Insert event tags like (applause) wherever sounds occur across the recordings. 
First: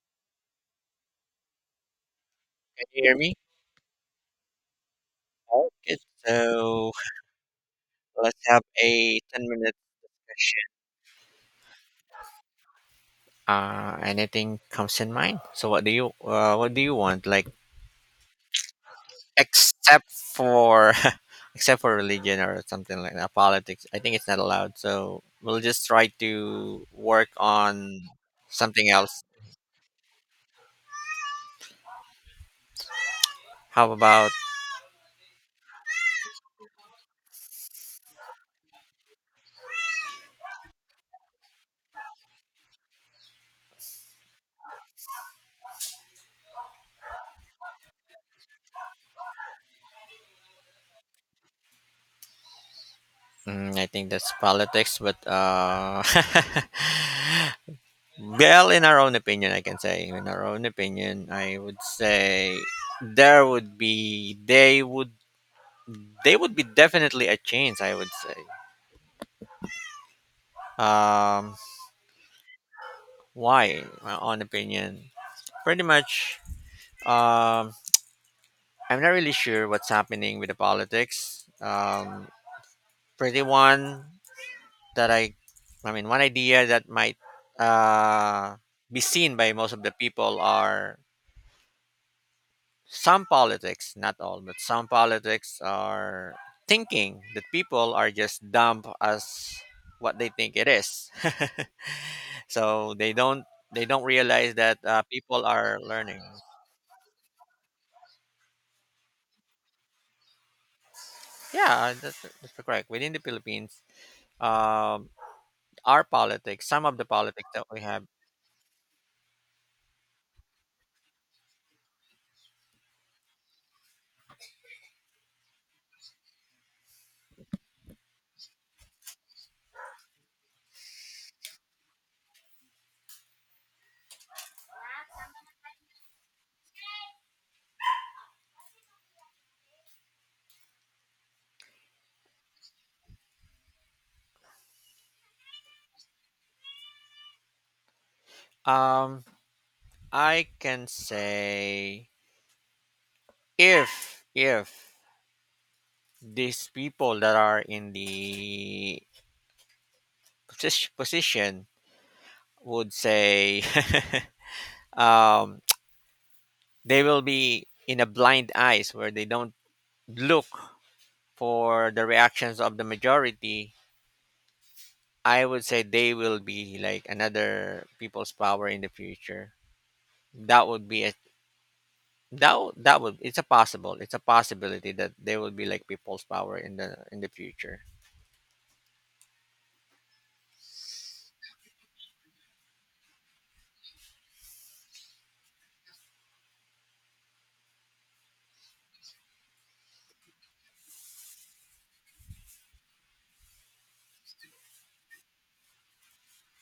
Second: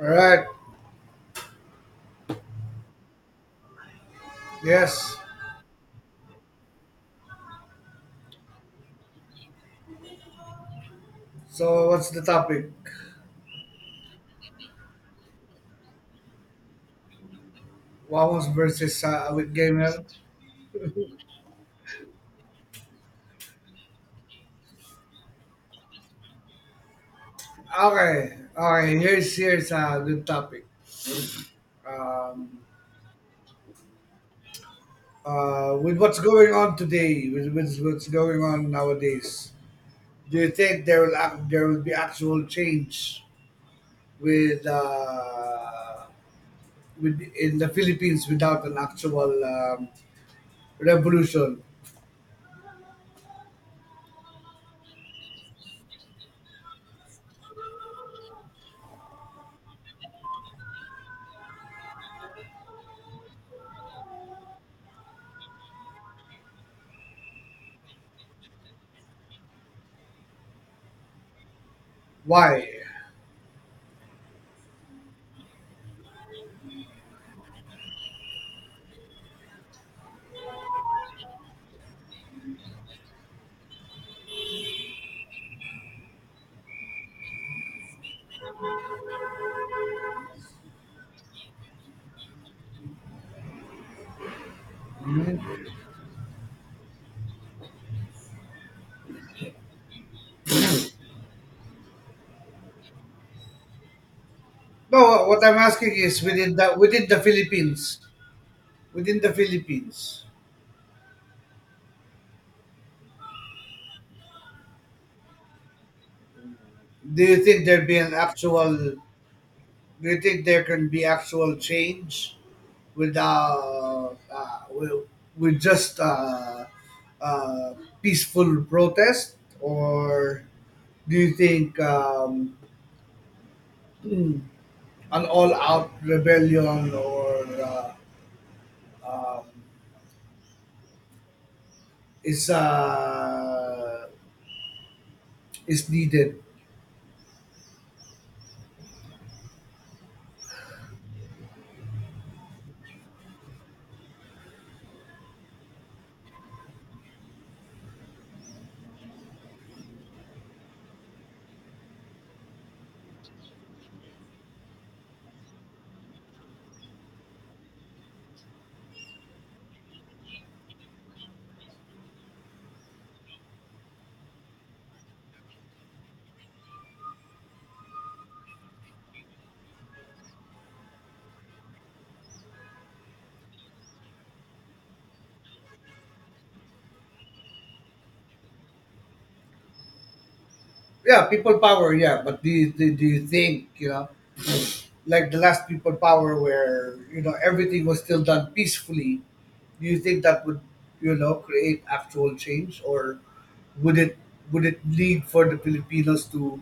All right. Can you hear me? Yes. Okay, so let's have a 10 minute session. So what's the topic? Anything comes in mind? So what do you want? Like Wamos versus with gamer. except for (laughs) except for religion or something like that, politics. I think it's not allowed. So we'll just try to work on Okay. something Okay. else. Here's a good topic. Um, How about? With what's going on today, with what's going on nowadays, do you think there will be actual change with uh, with in the Philippines without an actual revolution? Mm, I think that's politics, but (laughs) Well, in our own opinion, I can say, in our own opinion, I would say there would be they would be definitely a change, I would say. Um, Why? why? In my own opinion, pretty much. Um, I'm not really sure what's happening with the politics. Pretty one that I mean, one idea that might uh be seen by most of the people are some politics, not all, but some politics are thinking that people are just dumb as what they think it is. (laughs) So they don't realize that No, people what I'm are asking is learning. Within the Philippines, within the Philippines. Yeah, that's correct. Within the Philippines, um, our politics, some of the Do you politics think that we there'd be have, an actual? Do you think there can be actual change with with just uh, peaceful protest, or do you think mm, an all-out rebellion or um, is uh, is needed? um, I can say if these people that are in the position would say (laughs) um, they will be in a blind eyes where they don't look for the reactions of the majority. I would say they will be like another people's power in the future, that would be a that would, it's a possible, it's a possibility that they will be like people's power in the future. Yeah, people power. Yeah, but do you think Like the last people power where you know everything was still done peacefully, do you think that would you know create actual change, or would it would it lead for the filipinos to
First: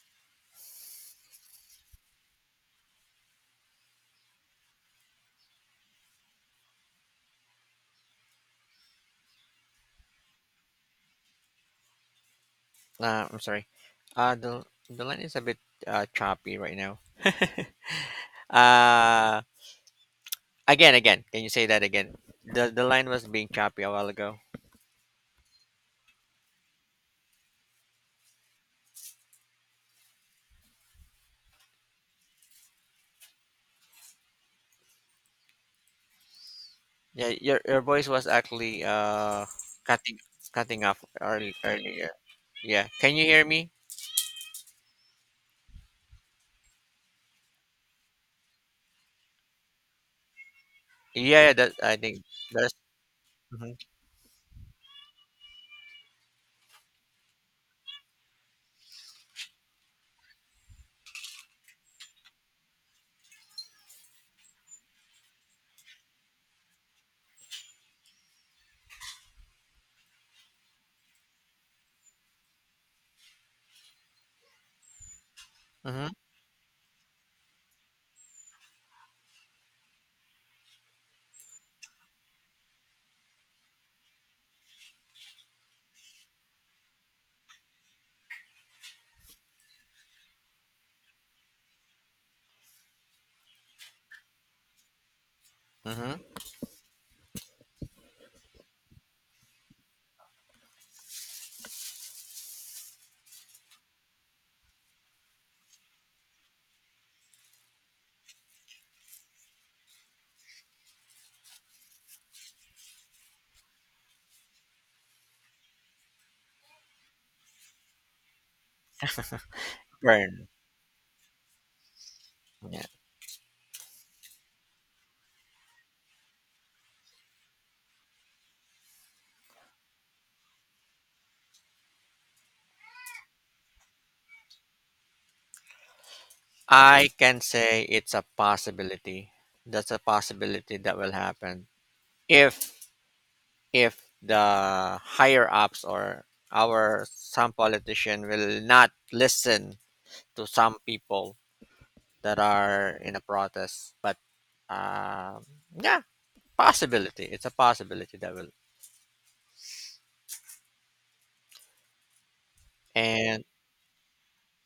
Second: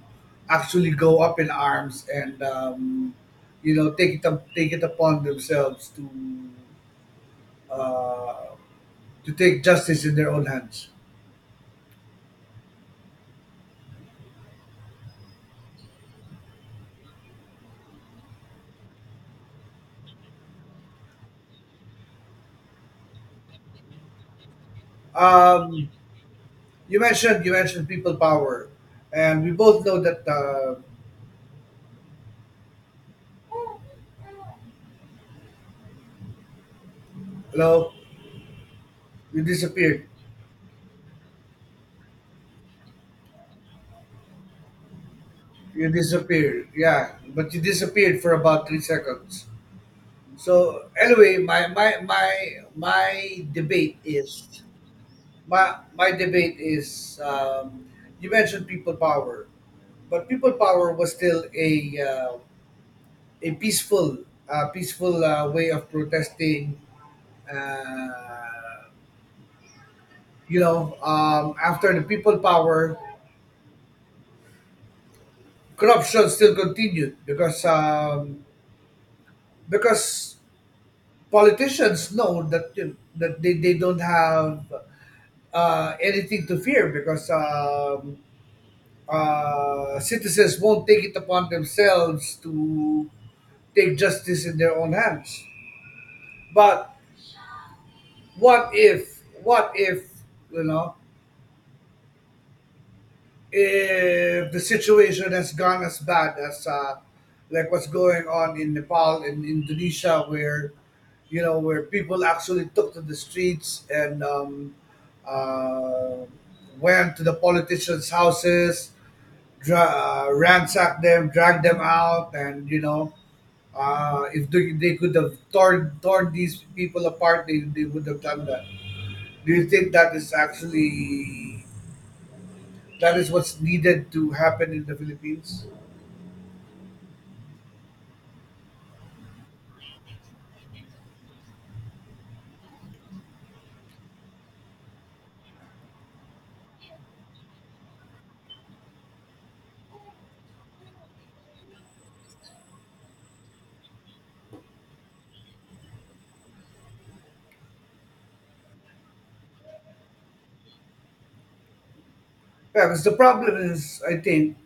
actually go up in arms and you know take it upon themselves uh, to take justice in their own hands. I'm sorry, the line is a bit choppy right now. (laughs) Uh again, again. Can you say that again? The line was being choppy a while ago. um, you mentioned people power and we both know that Yeah, your hello, voice was actually you disappeared. cutting cutting off early, earlier. Yeah. Can you hear me? You disappeared. Yeah, but you disappeared for about 3 seconds. So anyway, Yeah, yeah, that I think that's my mm-hmm, debate is my debate is, you mentioned people power, but people power was still uh, a peaceful peaceful way of protesting. Uh, After the people power, mm-hmm, corruption still continued because politicians know that you that they don't have anything to fear because citizens won't take it upon themselves to take justice in their own hands. mm-hmm. But what if you know, if the situation has gone as bad as like what's going on in Nepal and Indonesia, where you know where people actually took to the streets and uh, went to the politicians' houses, Burn. ransacked them, dragged them out, and you Yeah. know. If they could have torn these people apart, they would have done that. Do you think that is actually that is what's needed to happen in the Philippines? I can say it's a possibility. That's a possibility that will happen if if the higher ups or our some politician will not listen to some people that are in a protest. But um, yeah, possibility. It's a possibility that will. Yeah, because the And problem is, I think,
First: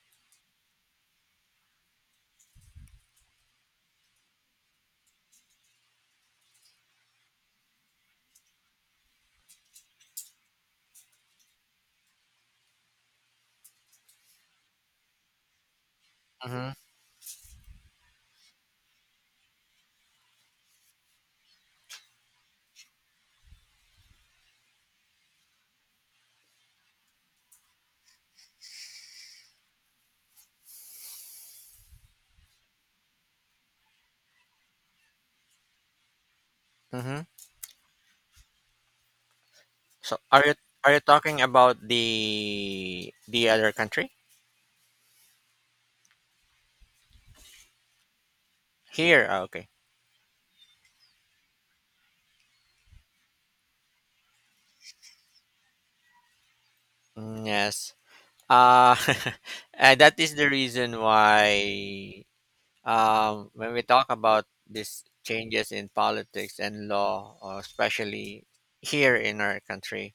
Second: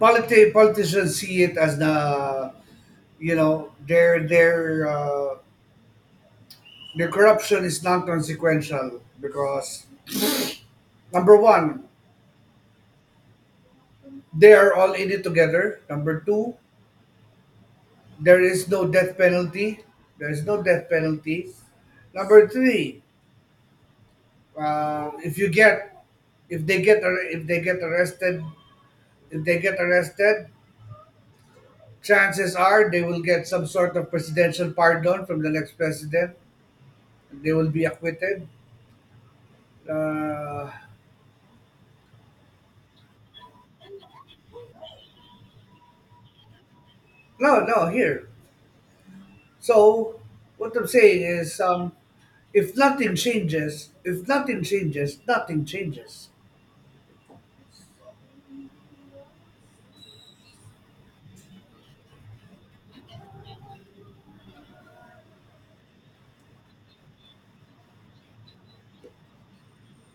politicians see it as the, you know, their corruption is non-consequential because number one, they are all in it together. Number two, hmm, there is no death penalty. There is no death penalty. Number three, uh, if you get if they get arrested, if they get arrested chances are they will get some sort of presidential pardon from the next president. hmm. They will be acquitted. So Uh, are you talking about the other country no, no, here. here? Ah, okay. So what I'm saying is, if nothing changes, nothing changes. Mm, yes. Uh, (laughs) and that is the reason why when we talk about these changes in politics and law, or especially here in our country,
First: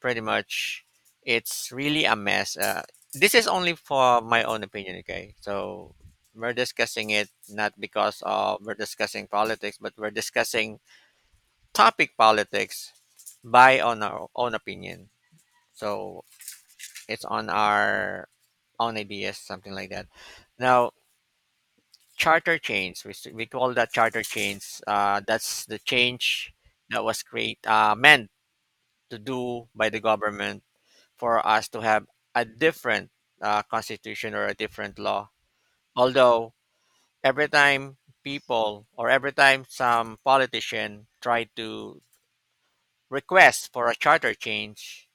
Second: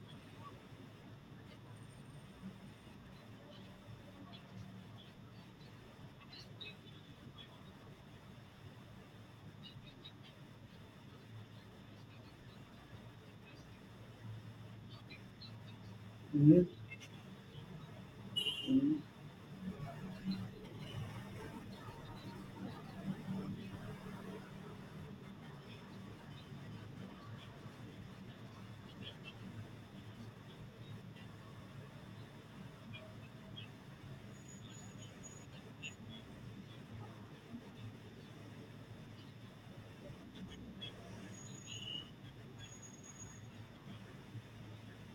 pretty much it's really a mess. This is only for my own opinion, okay? So we're discussing it, not because of we're discussing politics, but we're discussing topic politics by on our own opinion. So Mhm. it's on our own Mhm. ideas, something like that. Now, charter change, we call that charter change. That's the change that was create meant to do by the government for us to have a different constitution or a different law. Although every time people or every time some politician try to request for a charter change,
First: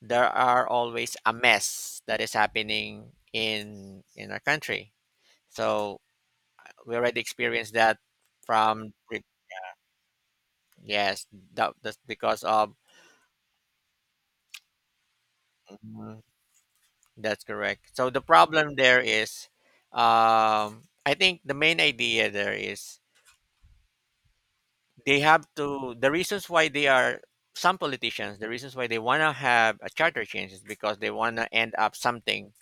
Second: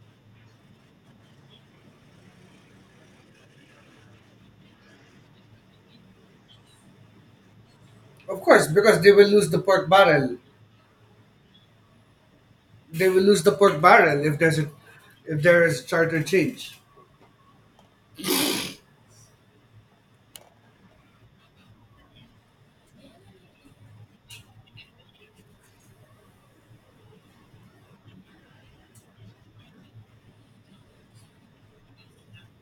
there are always a mess that is happening in our country. So we already experienced that Of course, from because they re- will lose the pork barrel. yes, that's because of. They will lose the pork barrel if there's a if there is charter change. That's correct. So the problem there is, I think the main idea there is they have to, the reasons why they are, some politicians, the reasons why they want to have a charter change is because they want to end up something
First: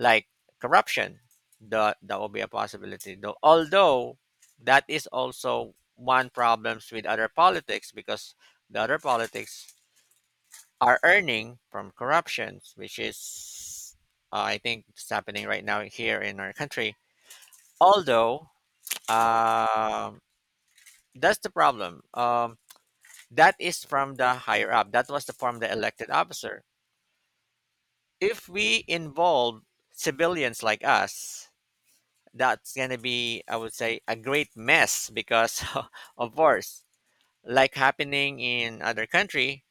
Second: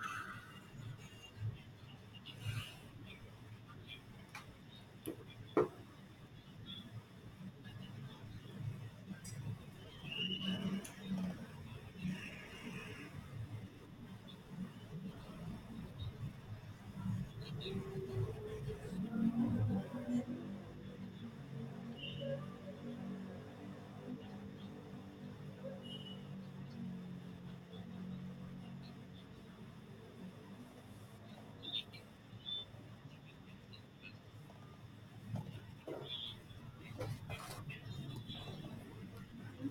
like corruption, the OBA possibility. Though, although that is also one problems with other politics because the other politics are earning from corruptions, which is, I think, it's happening right now here in our country. Although, um that's the problem. That is from the higher up. That was the from the elected officer. If we involve civilians like us, that's going to be, I would say, a great mess because, (laughs) of course, like happening in other country,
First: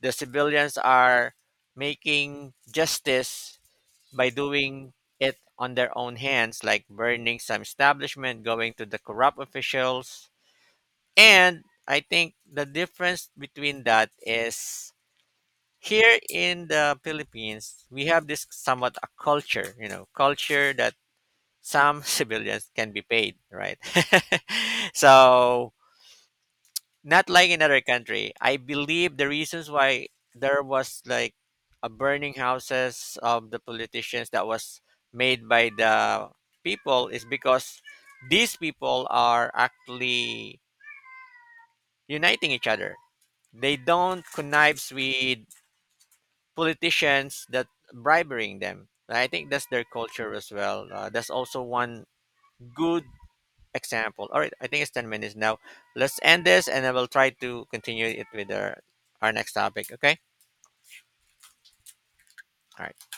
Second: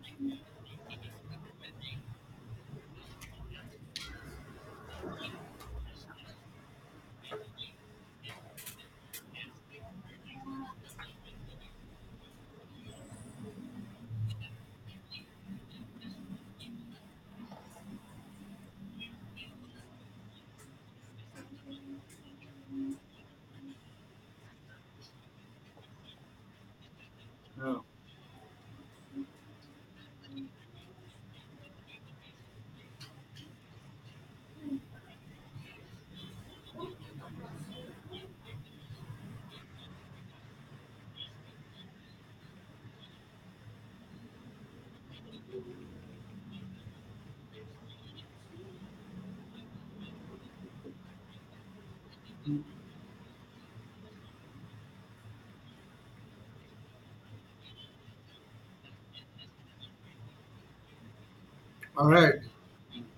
the civilians are making justice by doing it on their own hands, like burning some establishment, going to the corrupt officials. And I think the difference between that is here in the Philippines, we have this somewhat a culture, you know, culture that some (laughs) civilians can be paid, right? (laughs) So not like in other country. I believe the reasons why there was like a burning houses of the politicians that was made by the people is because these people are actually uniting each other. They don't connives with politicians that bribing them. I think that's their culture as well. That's also one good example. All right, I think it's 10 minutes now. Let's end this and then we'll try to continue it with our next topic. Okay. All right. All right.